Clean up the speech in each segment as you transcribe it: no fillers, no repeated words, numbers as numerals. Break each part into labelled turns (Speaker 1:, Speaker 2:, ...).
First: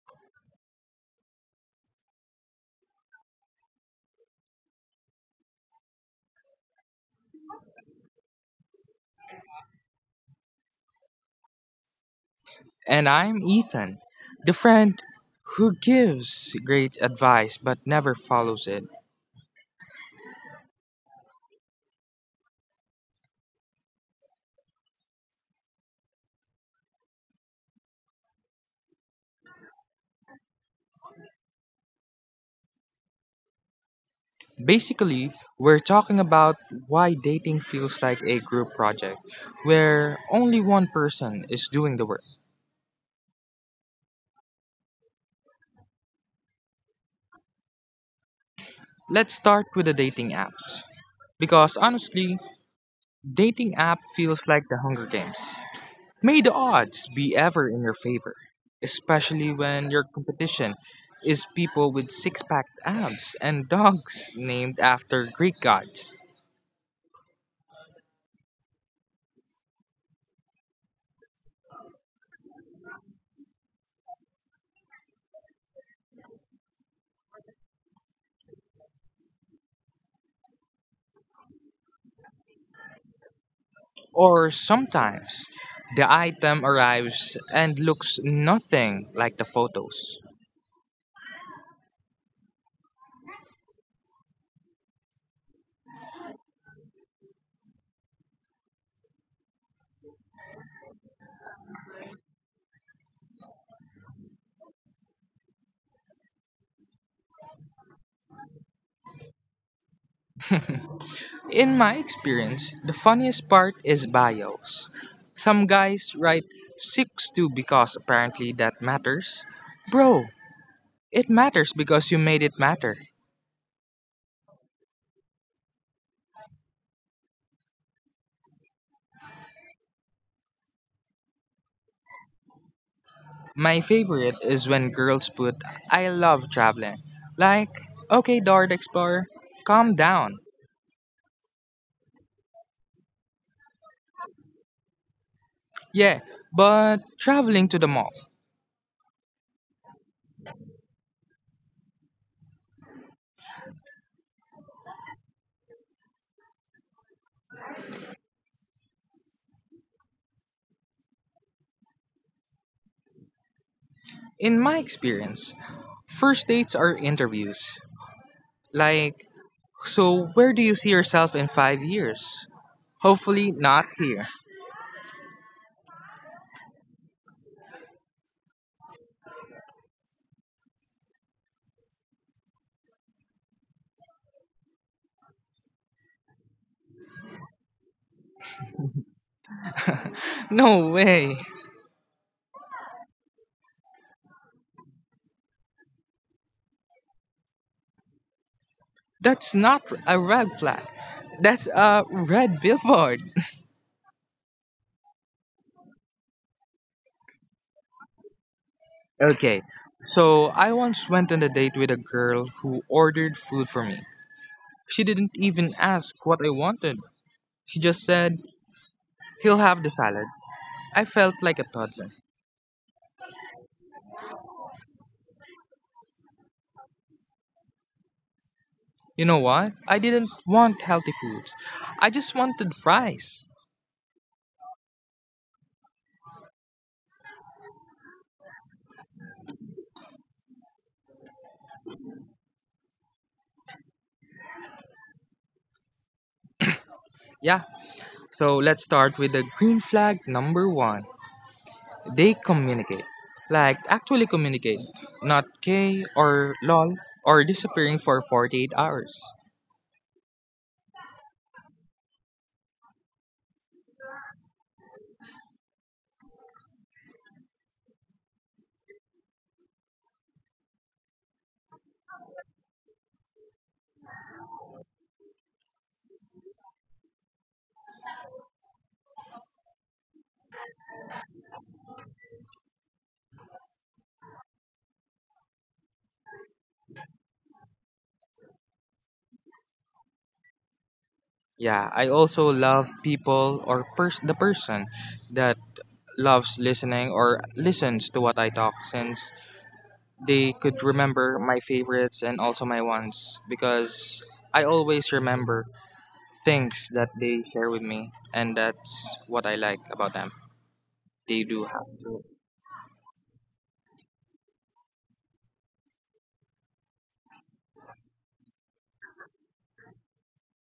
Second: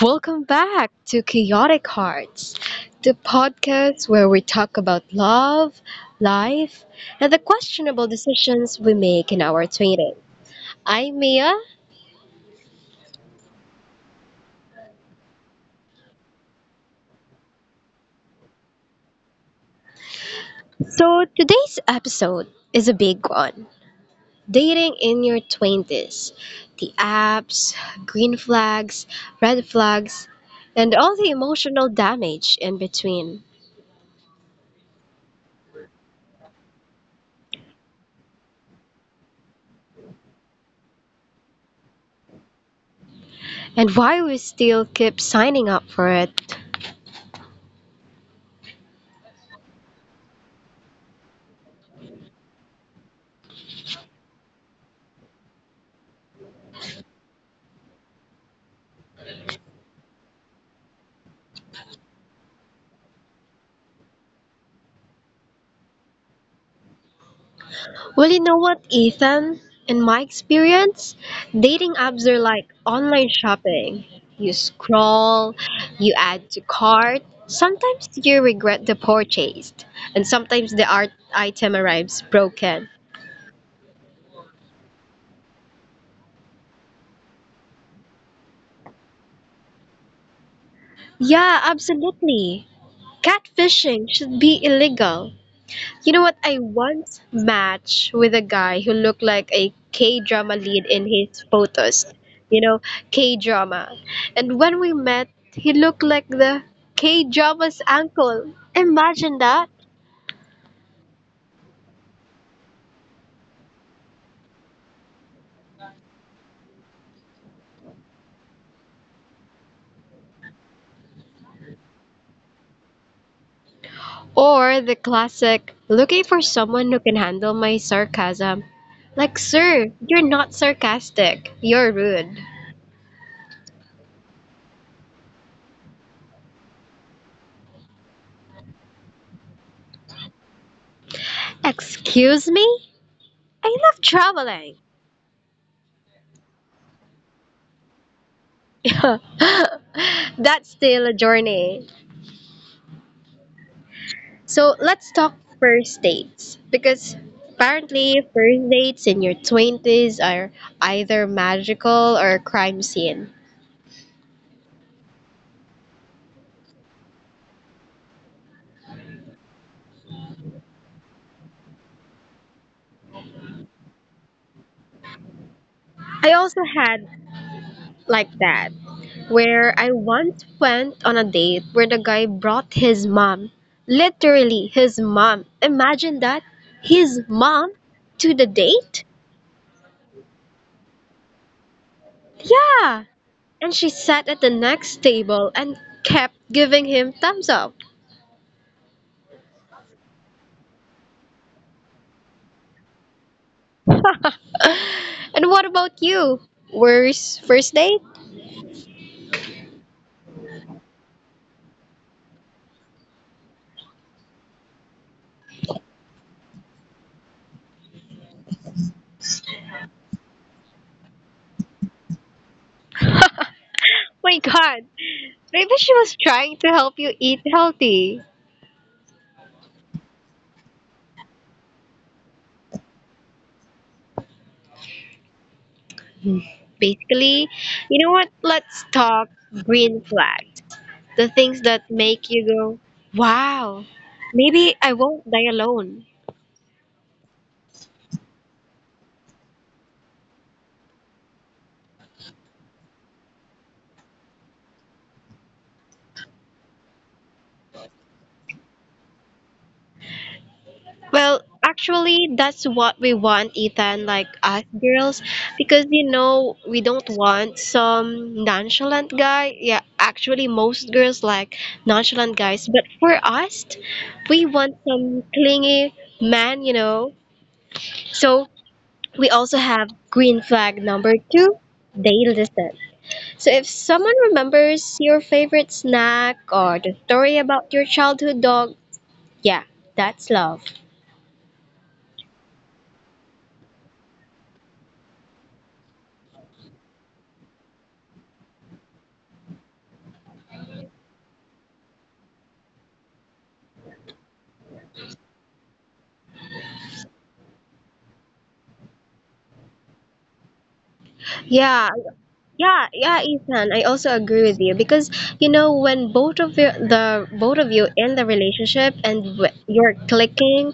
Speaker 1: Welcome back to Chaotic Hearts, the podcast where we talk about love, life, and the questionable decisions we make in our 20s. I'm Mia.
Speaker 2: The friend who
Speaker 1: So today's episode is a big one. Dating in your 20s. The apps, green flags, red flags, and all the emotional damage in between.
Speaker 2: Basically, we're talking about why dating feels like a group project where only one person is doing the work.
Speaker 1: And why we still keep signing up for it.
Speaker 2: Let's start with the dating apps, because honestly, dating app feels like the Hunger Games. May the odds be ever in your favor, especially when your competition is people with six-pack abs and dogs named after Greek gods.
Speaker 1: Well, you know what, Ethan? In my experience, dating apps are like online shopping. You scroll, you add to cart. Sometimes you regret the purchase, and sometimes the art item arrives broken.
Speaker 2: Or sometimes the item arrives and looks nothing like the photos.
Speaker 1: Yeah, absolutely. Catfishing should be illegal. You know what? I once matched with a guy who looked like a K drama lead in his photos. You know, K drama. And when we met, he looked like the K drama's uncle. Imagine that.
Speaker 2: In my experience, the funniest part is bios. Some guys write 6'2" because apparently that matters. Bro, it matters because you made it matter.
Speaker 1: Or the classic looking for someone who can handle my sarcasm. Like, sir, you're not sarcastic. You're rude.
Speaker 2: My favorite is when girls put I love traveling. Like, okay, Dart Explorer, calm down.
Speaker 1: Excuse me? I love traveling.
Speaker 2: Yeah, but traveling to the mall.
Speaker 1: That's still a journey. So let's talk first dates, because apparently first dates in your 20s are either magical or crime scene.
Speaker 2: In my experience, first dates are interviews. Like, so where do you see yourself in 5 years? Hopefully, not here.
Speaker 1: I also had like that, where I once went on a date where the guy brought his mom, literally his mom. Imagine that, his mom, to the date?
Speaker 2: No way.
Speaker 1: Yeah. And she sat at the next table and kept giving him thumbs up.
Speaker 2: That's not a red flag. That's a red billboard.
Speaker 1: And what about you? Worst first date?
Speaker 2: Okay, so I once went on a date with a girl who ordered food for me. She didn't even ask what I wanted. She just said, He'll have the salad. I felt like a toddler.
Speaker 1: My god, maybe she was trying to help you eat healthy.
Speaker 2: You know what? I didn't want healthy foods. I just wanted fries.
Speaker 1: Hmm. Basically, you know what? Let's talk green flags. The things that make you go, wow, maybe I won't die alone.
Speaker 2: Yeah, so let's start with the green flag number one. They communicate. Like actually communicate. Not K or LOL or disappearing for 48 hours.
Speaker 1: Well, actually, that's what we want, Ethan, like us girls, because you know, we don't want some nonchalant guy. Yeah, actually, most girls like nonchalant guys, but for us, we want some clingy man, you know. So, we also have green flag number two, they listen. So, if someone remembers your favorite snack or the story about your childhood dog, yeah, that's love.
Speaker 2: Yeah, I also love people or the person that loves listening or listens to what I talk, since they could remember my favorites and also my ones, because I always remember things that they share with me, and that's what I like about them. They do.
Speaker 1: Yeah, yeah, Ethan. I also agree with you because you know when the both of you in the relationship and you're clicking,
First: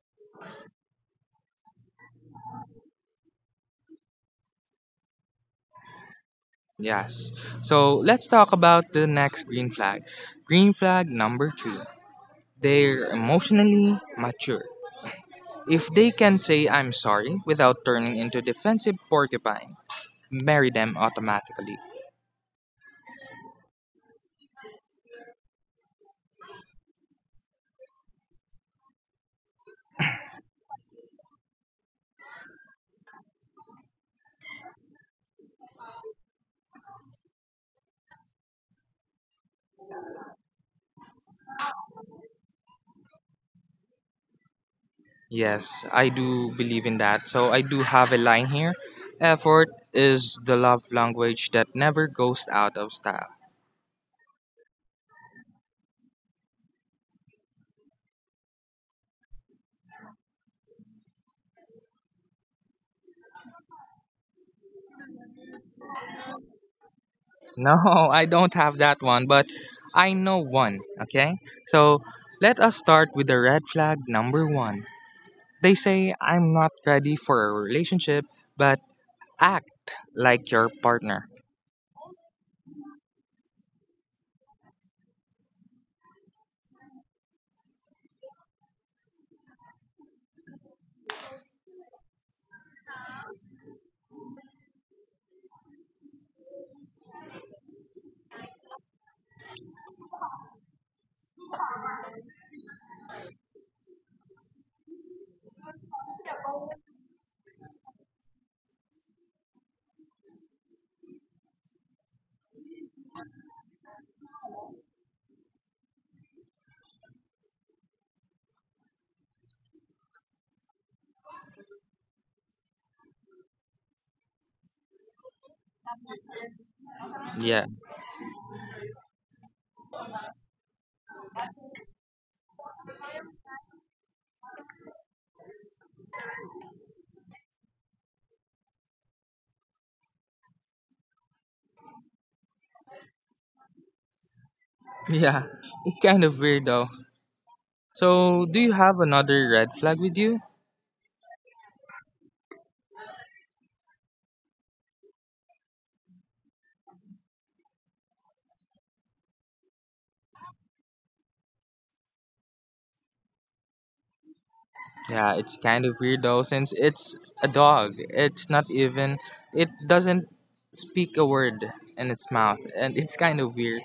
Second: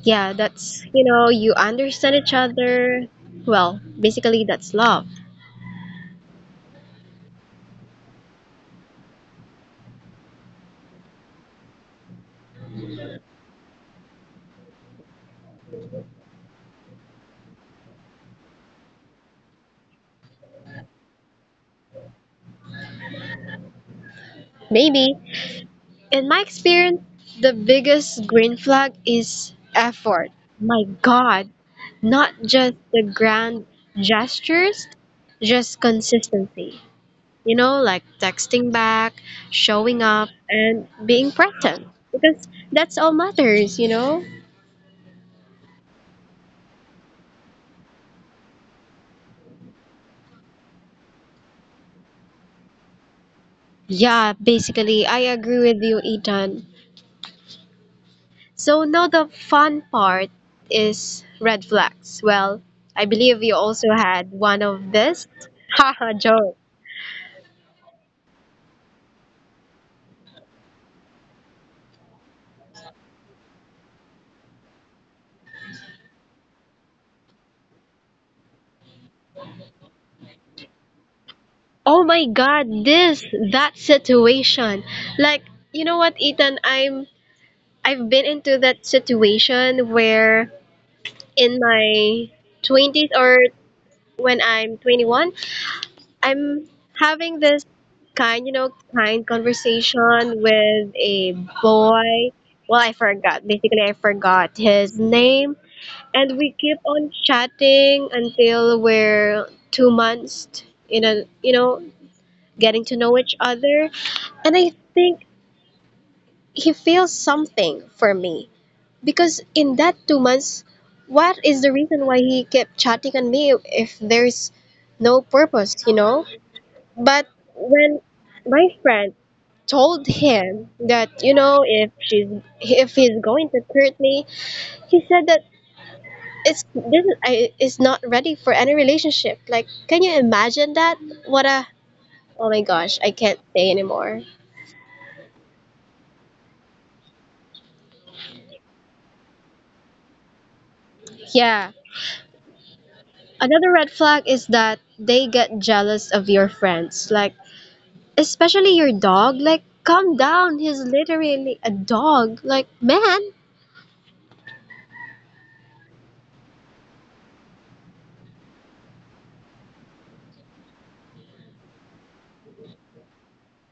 Speaker 1: yeah, that's, you know, you understand each other. Well, basically that's love.
Speaker 2: Yes. So let's talk about the next green flag. Green flag number three. They're emotionally mature. If they can say I'm sorry without turning into defensive porcupine, marry them automatically.
Speaker 1: Maybe in my experience, the biggest green flag is effort. My God, not just the grand gestures, just consistency. You know, like texting back, showing up, and being present. Because that's all matters, you know?
Speaker 2: Yes, I do believe in that. So I do have a line here. Effort is the love language that never goes out of style.
Speaker 1: Yeah, basically, I agree with you, Ethan. So now the fun part is red flags. Well, I believe you also had one of this. Haha, joke.
Speaker 2: No, I don't have that one, but I know one, okay? So let us start with the red flag number one. They say I'm not ready for a relationship, but act like your partner.
Speaker 1: Oh my god, this that situation. Like, you know what, Ethan, I've been into that situation where in my 20s, or when I'm 21, I'm having this kind conversation with a boy. Well, I forgot. Basically, I forgot his name. And we keep on chatting until we're 2 months in a, you know, getting to know each other. And I think he feels something for me. Because in that 2 months, what is the reason why he kept chatting on me if there's no purpose, you know? But
Speaker 2: Yeah.
Speaker 1: when my friend told him that, you know, if she's if he's going to hurt me, he said that it's this is, I, it's not ready for any relationship. Like, can you imagine that? What a, oh my gosh, I can't say anymore.
Speaker 2: Yeah. It's kind of weird though. So, do you have another red flag with you?
Speaker 1: Yeah. Another red flag is that they get jealous of your friends, like especially your dog. Like, calm down. He's literally a dog. Like, man.
Speaker 2: Yeah, it's kind of weird though, since it's a dog. It's not even, it doesn't speak a word in its mouth, and it's kind of weird.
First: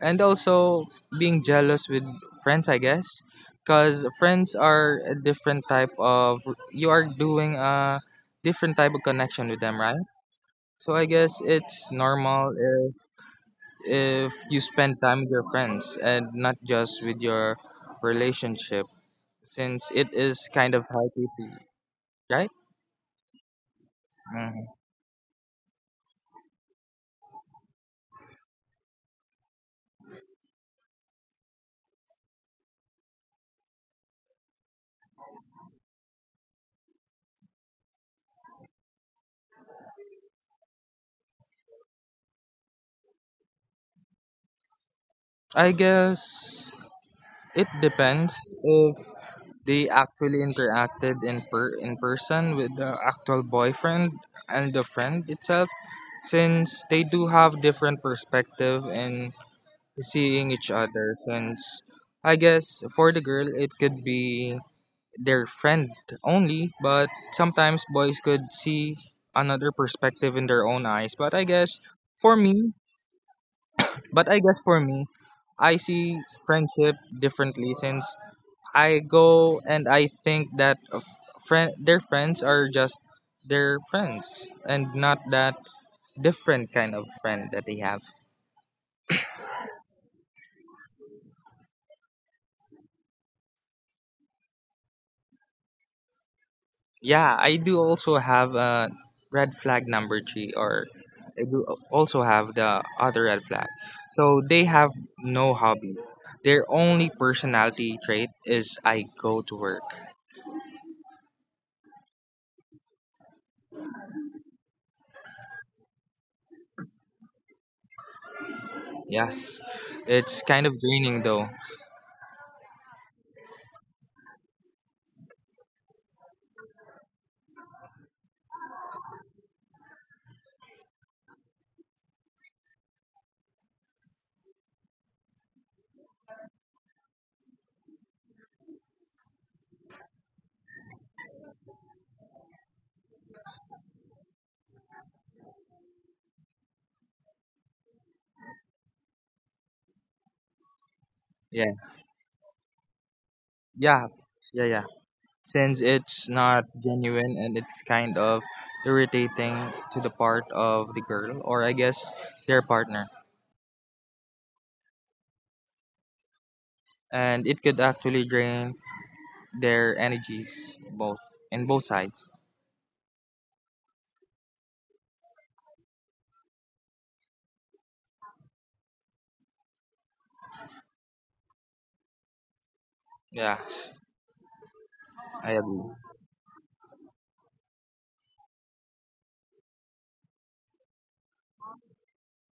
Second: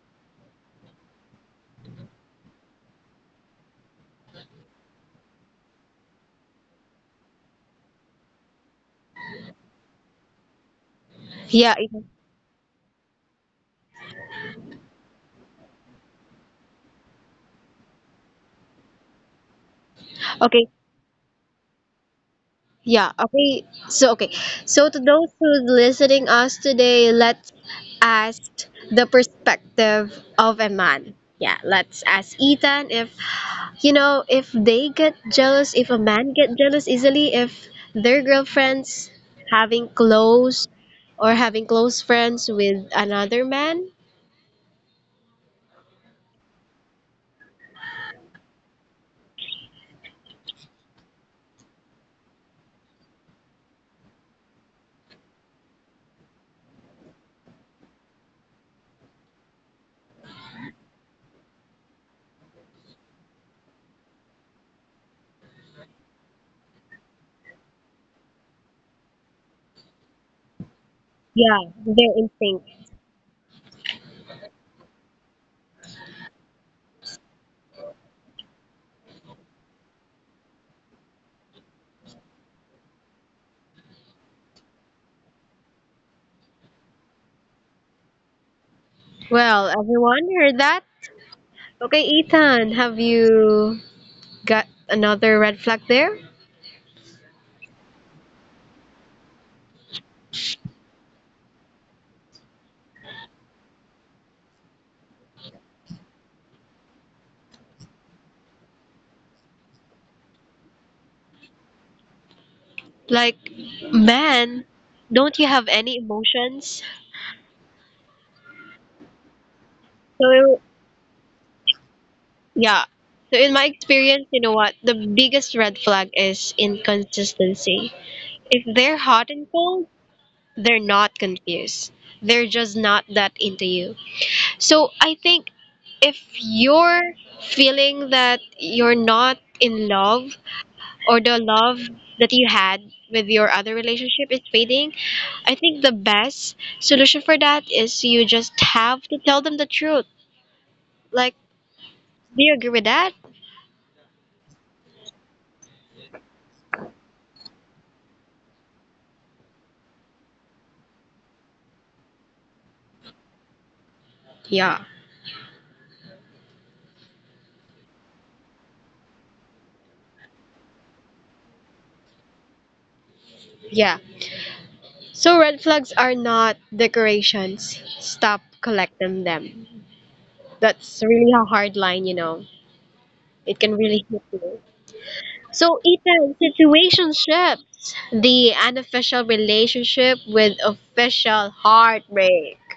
Speaker 2: And also, being jealous with friends, I guess, because friends are a different type of, you are doing a different type of connection with them, right? So I guess
Speaker 1: Yeah,
Speaker 2: it's normal if you spend time with your friends and not just with your relationship, since it is kind
Speaker 1: okay.
Speaker 2: of healthy. Right?
Speaker 1: Yeah, okay. So, okay.
Speaker 2: Mhm.
Speaker 1: So, to those who's listening us today, let's ask the perspective of a man. Yeah, let's ask Ethan if, you know, if they get jealous, if a man get jealous easily, if their girlfriends having close or having close friends with another man.
Speaker 2: I guess it depends if they actually interacted in person with the actual boyfriend and the friend itself, since they do have different perspective in seeing each other. Since I guess for the girl it could be their friend only, but sometimes boys could see another perspective in their own eyes. But I guess
Speaker 1: Yeah, they're
Speaker 2: for
Speaker 1: in
Speaker 2: me,
Speaker 1: sync.
Speaker 2: but I guess for me, I see friendship differently, since I go and I think that of friend their friends are just their friends and not that different kind of friend that they have.
Speaker 1: Well, everyone heard that? Okay, Ethan, have you got another red flag there?
Speaker 2: Yeah, I do also have a red flag number three, or I do also have the other red flag. So they have no hobbies. Their only personality trait is I go to work.
Speaker 1: Like, man, don't you have any emotions?
Speaker 2: Yes, it's
Speaker 1: So,
Speaker 2: kind of draining though.
Speaker 1: yeah. So, in my experience, you know what? The biggest red flag is inconsistency. If they're hot and cold, they're not confused. They're just not that into you. So, I think if you're feeling that you're not in love, or the love that you had with your other relationship is fading, I think the best solution for that is you just have to tell them the truth. Like,
Speaker 2: Yeah,
Speaker 1: do you agree with that?
Speaker 2: yeah, yeah, yeah. Since it's not genuine and it's kind of irritating to the part of the girl, or I guess their partner.
Speaker 1: Yeah.
Speaker 2: And it could actually drain their energies both in both sides.
Speaker 1: Yeah. So red flags are not decorations. Stop collecting them. That's really a hard line, you know. It can
Speaker 2: Yeah,
Speaker 1: really hit you.
Speaker 2: I
Speaker 1: So
Speaker 2: agree.
Speaker 1: Ethan, situationships. The unofficial relationship with official heartbreak.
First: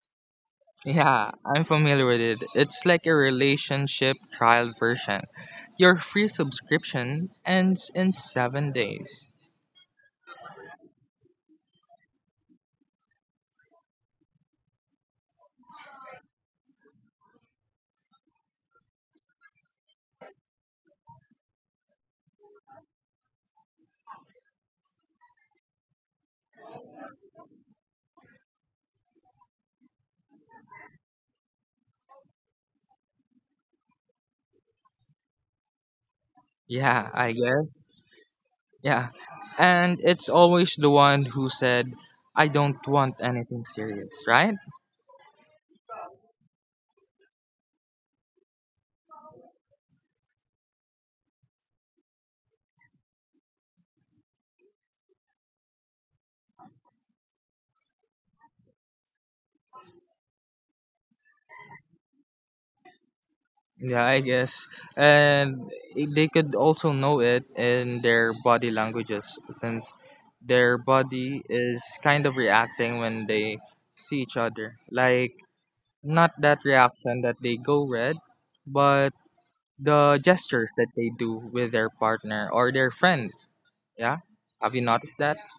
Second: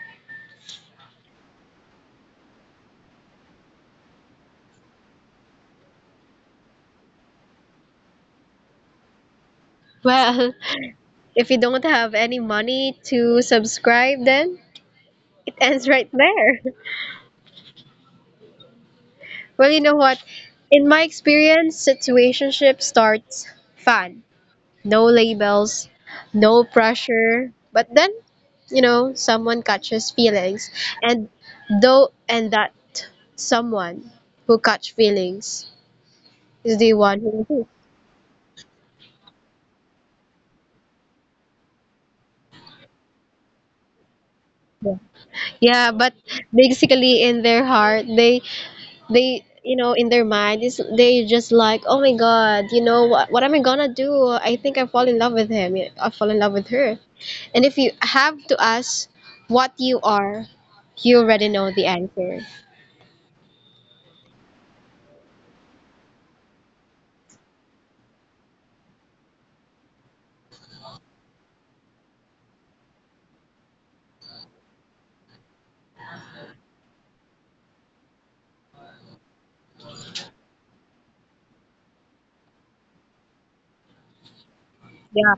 Speaker 2: Yeah, I'm familiar with it. It's like a relationship trial version. Your free subscription ends in 7 days.
Speaker 1: Well, if you don't have any money to subscribe, then it ends right there. Well, you know what? In my experience, situationship starts fun. No labels, no pressure. But then, you know, someone catches feelings. And and that someone who catch feelings is the
Speaker 2: Yeah,
Speaker 1: one
Speaker 2: I
Speaker 1: who
Speaker 2: guess. Yeah. And it's always the one who said, I don't want anything serious, right?
Speaker 1: yeah, but basically in their heart, they you know, in their mind is they just like, oh my god, you know what am I gonna do? I think I fall in love with him. Yeah, I fall in love with her. And if you have to ask what you are, you already know the answer.
Speaker 2: Yeah, I guess. And they could also know it in their body languages, since their body is kind of reacting when they see each other. Like, not that reaction that they go red, but the gestures that they do with their partner or their friend. Yeah. Have you noticed that?
Speaker 1: Yeah,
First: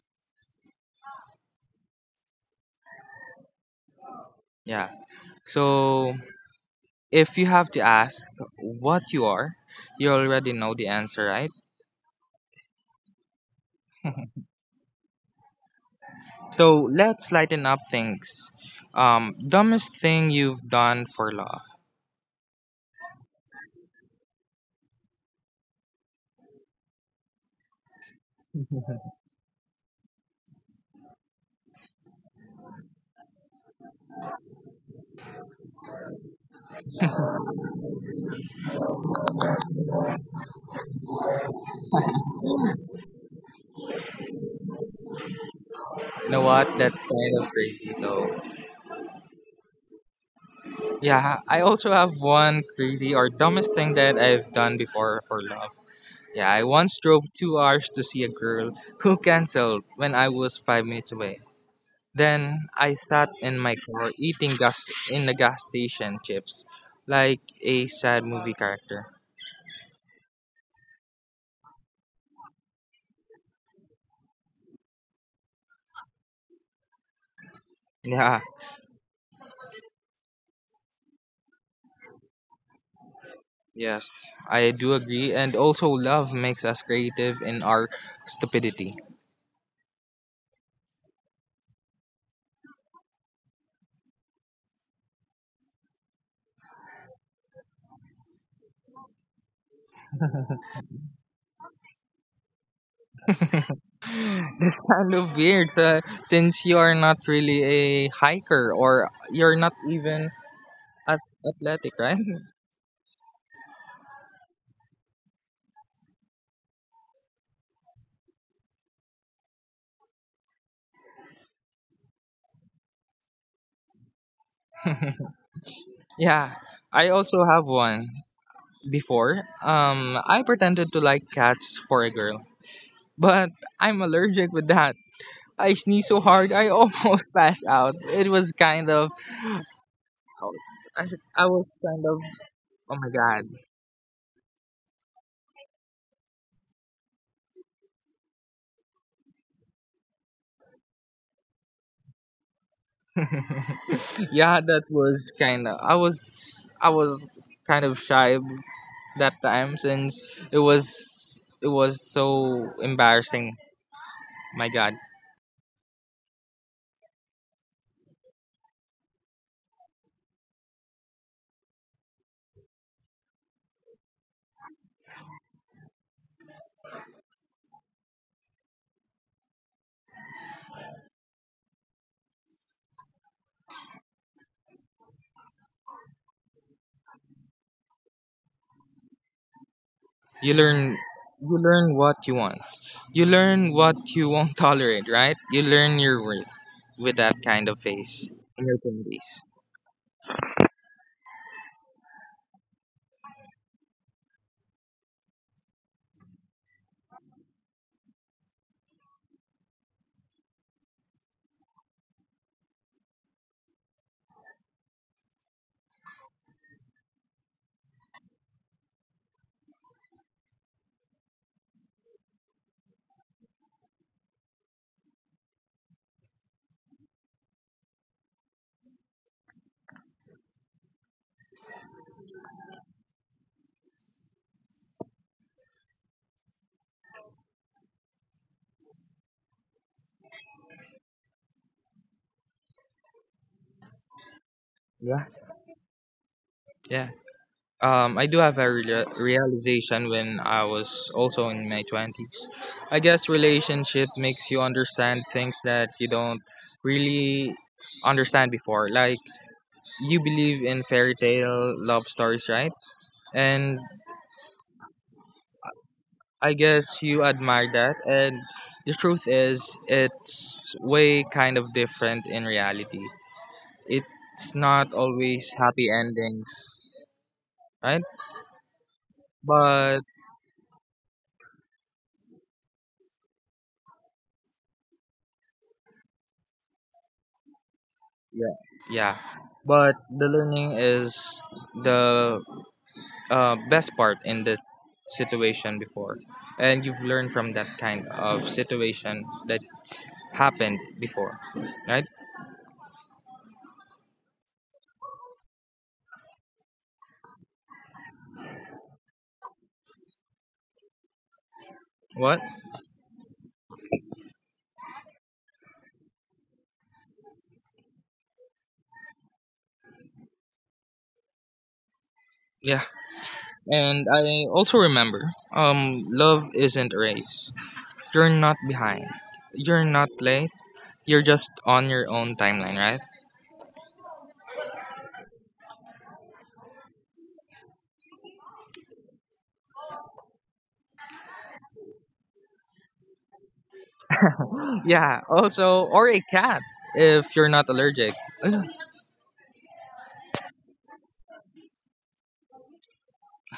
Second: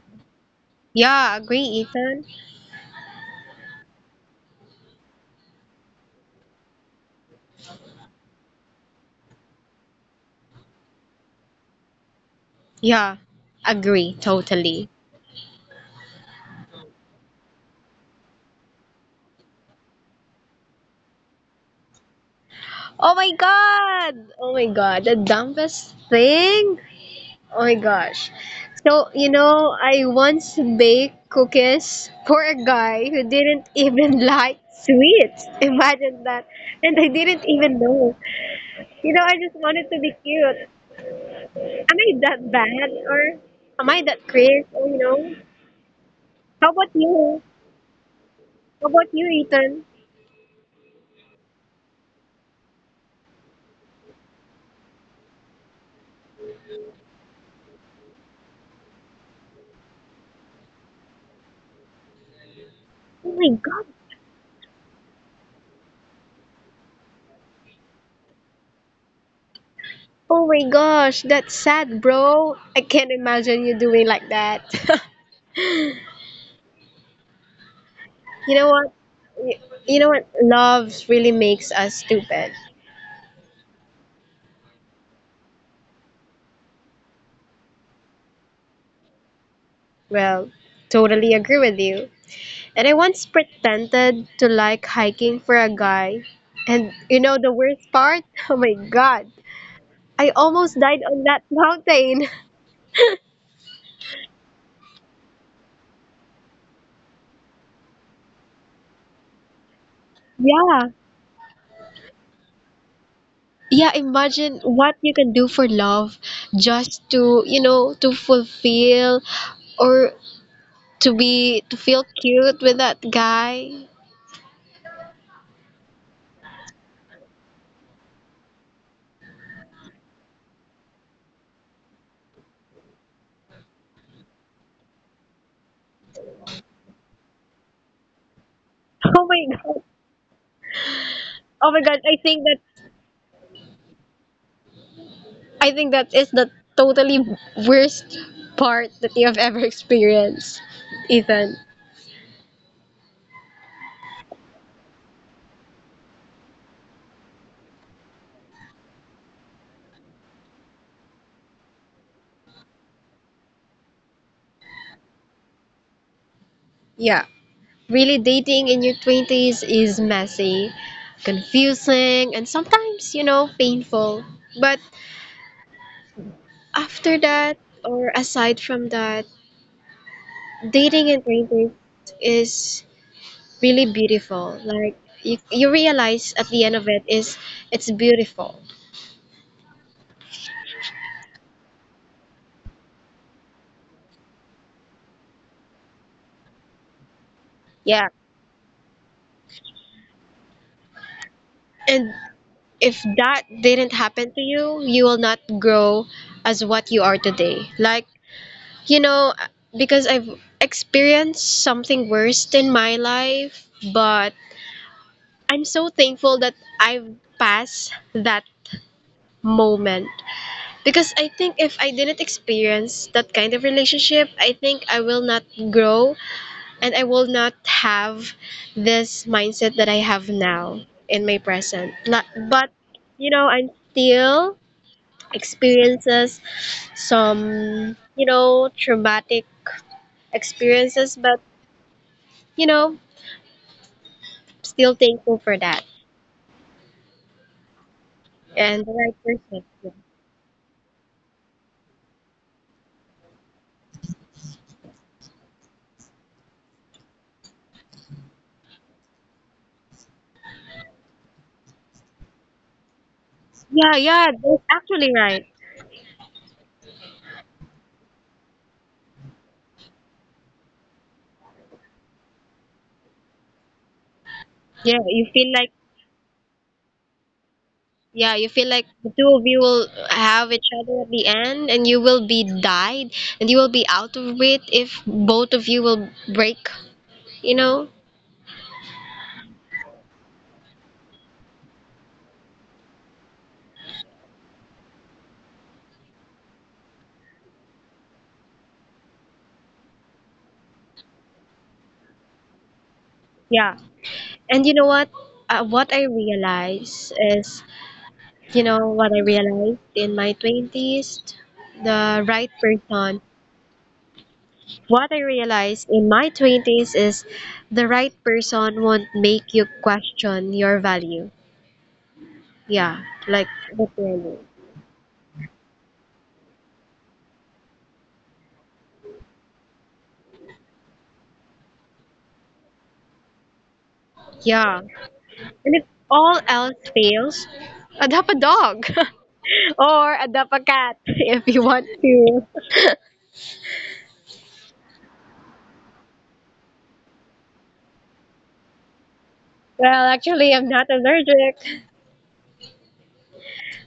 Speaker 1: yeah, agree, Ethan.
Speaker 2: Yeah. So, if you have to ask what you are, you already know the answer, right?
Speaker 1: Yeah, agree totally.
Speaker 2: So let's lighten up things. Dumbest thing you've done for love.
Speaker 1: Oh my god, the dumbest thing. Oh my gosh. So,
Speaker 2: You
Speaker 1: you know, I once baked cookies for a guy who didn't even like sweets. Imagine that. And I didn't even know. You know, I just wanted to be cute. Am I that bad, or am I that crazy? Oh, you know.
Speaker 2: know
Speaker 1: How
Speaker 2: what?
Speaker 1: about
Speaker 2: That's
Speaker 1: you?
Speaker 2: kind of crazy though.
Speaker 1: How about you, Ethan?
Speaker 2: Yeah, I also have one crazy or dumbest thing that I've done before for love. Yeah, I once drove 2 hours to see a girl who canceled when I was 5 minutes away. Then I
Speaker 1: Oh
Speaker 2: sat
Speaker 1: my
Speaker 2: in
Speaker 1: god.
Speaker 2: my car eating gas in the gas station chips like a sad movie character.
Speaker 1: Oh my gosh, that's sad, bro. I can't imagine you doing like that.
Speaker 2: Yeah,
Speaker 1: You know what? You you know what? Love really makes us stupid.
Speaker 2: yes, I do agree. And also, love makes us creative in our stupidity.
Speaker 1: Well, totally agree with you. And I once pretended to like hiking for a guy. And you know the worst part? Oh my god. I almost died on that mountain.
Speaker 2: That's kind of weird, so, since you are not really a hiker or you're not even
Speaker 1: Yeah.
Speaker 2: athletic, right?
Speaker 1: Yeah, imagine what you can do for love, just to, you know, to fulfill, or to be, to feel cute with that guy.
Speaker 2: Yeah, I also have one before. I pretended to like cats for a girl, but I'm allergic with that. I sneezed so hard I almost passed out. It was kind
Speaker 1: Oh
Speaker 2: of,
Speaker 1: my god.
Speaker 2: I was I
Speaker 1: Oh my
Speaker 2: was
Speaker 1: god, I
Speaker 2: kind of,
Speaker 1: think
Speaker 2: oh my god.
Speaker 1: that is the totally worst part that you have ever experienced, Ethan.
Speaker 2: Yeah, that was kind of, I was kind of shy that time, since it was so embarrassing. My god.
Speaker 1: Yeah. Really, dating in your 20s is messy, confusing, and sometimes, you know, painful. But after that, or aside from that, dating in 20s is really beautiful. Like, you realize at the end of it, is it's beautiful.
Speaker 2: You learn you learn what you want. You learn what you won't tolerate, right? You learn your worth with that kind of
Speaker 1: Yeah.
Speaker 2: face in your 20s.
Speaker 1: And if that didn't happen to you, you will not grow as what you are today. Like, you know, because I've experienced something worse in my life, but I'm so thankful that I've passed that moment. Because I think if I didn't experience that kind of relationship, I think I will not grow, and I will not have this mindset that I have now in my present. La- But, you know, I'm still experiences some, you know, traumatic experiences, but you know, still thankful
Speaker 2: Yeah.
Speaker 1: for that,
Speaker 2: Yeah. I do have
Speaker 1: and
Speaker 2: a
Speaker 1: the right
Speaker 2: real
Speaker 1: person, yes.
Speaker 2: realization when I was also in my 20s. I guess relationship makes you understand things that you don't really understand before. Like, you believe in fairy tale love stories, right?
Speaker 1: Yeah,
Speaker 2: And
Speaker 1: yeah, that's actually right.
Speaker 2: I guess you admire that, and the truth is it's way kind of different in reality. It's
Speaker 1: yeah
Speaker 2: not
Speaker 1: you feel
Speaker 2: always
Speaker 1: like
Speaker 2: happy endings, right?
Speaker 1: yeah you feel like the two of you will
Speaker 2: But
Speaker 1: have each other at the end, and you will be died, and you will be out of it if both of you will break, you know.
Speaker 2: yeah. Yeah, but the learning is the best part in the situation before, and you've learned from that kind of situation that happened before, right?
Speaker 1: Yeah. And you know what, what I realize is You know what I realized in my 20s? The right
Speaker 2: What?
Speaker 1: person. What I realized in my 20s is the right person won't make you question your value.
Speaker 2: Yeah,
Speaker 1: Yeah, like the
Speaker 2: and
Speaker 1: value.
Speaker 2: I also remember, love isn't a race. You're not behind, you're not late, you're just on your own timeline, right?
Speaker 1: Yeah. And if all else fails, adopt a dog or adopt a cat if you want to.
Speaker 2: Yeah, also, or a cat if you're not allergic.
Speaker 1: Well, actually, I'm not allergic.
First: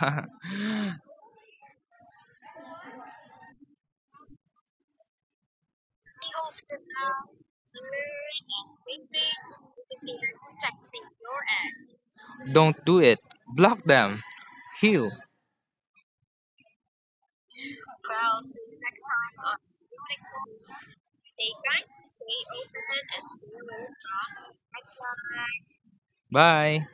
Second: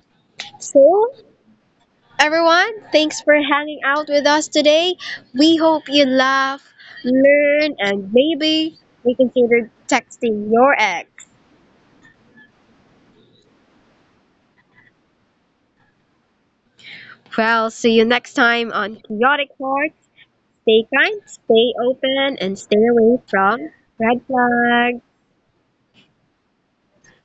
Speaker 2: Ala.
Speaker 1: So, everyone, thanks for hanging out with us today. We hope you laugh, learn, and maybe reconsider texting your ex.
Speaker 2: Don't do it. Block them. Heal.
Speaker 1: Well, see you next time on Chaotic Heart. Stay kind, stay open, and stay away from red flags.
Speaker 2: Bye.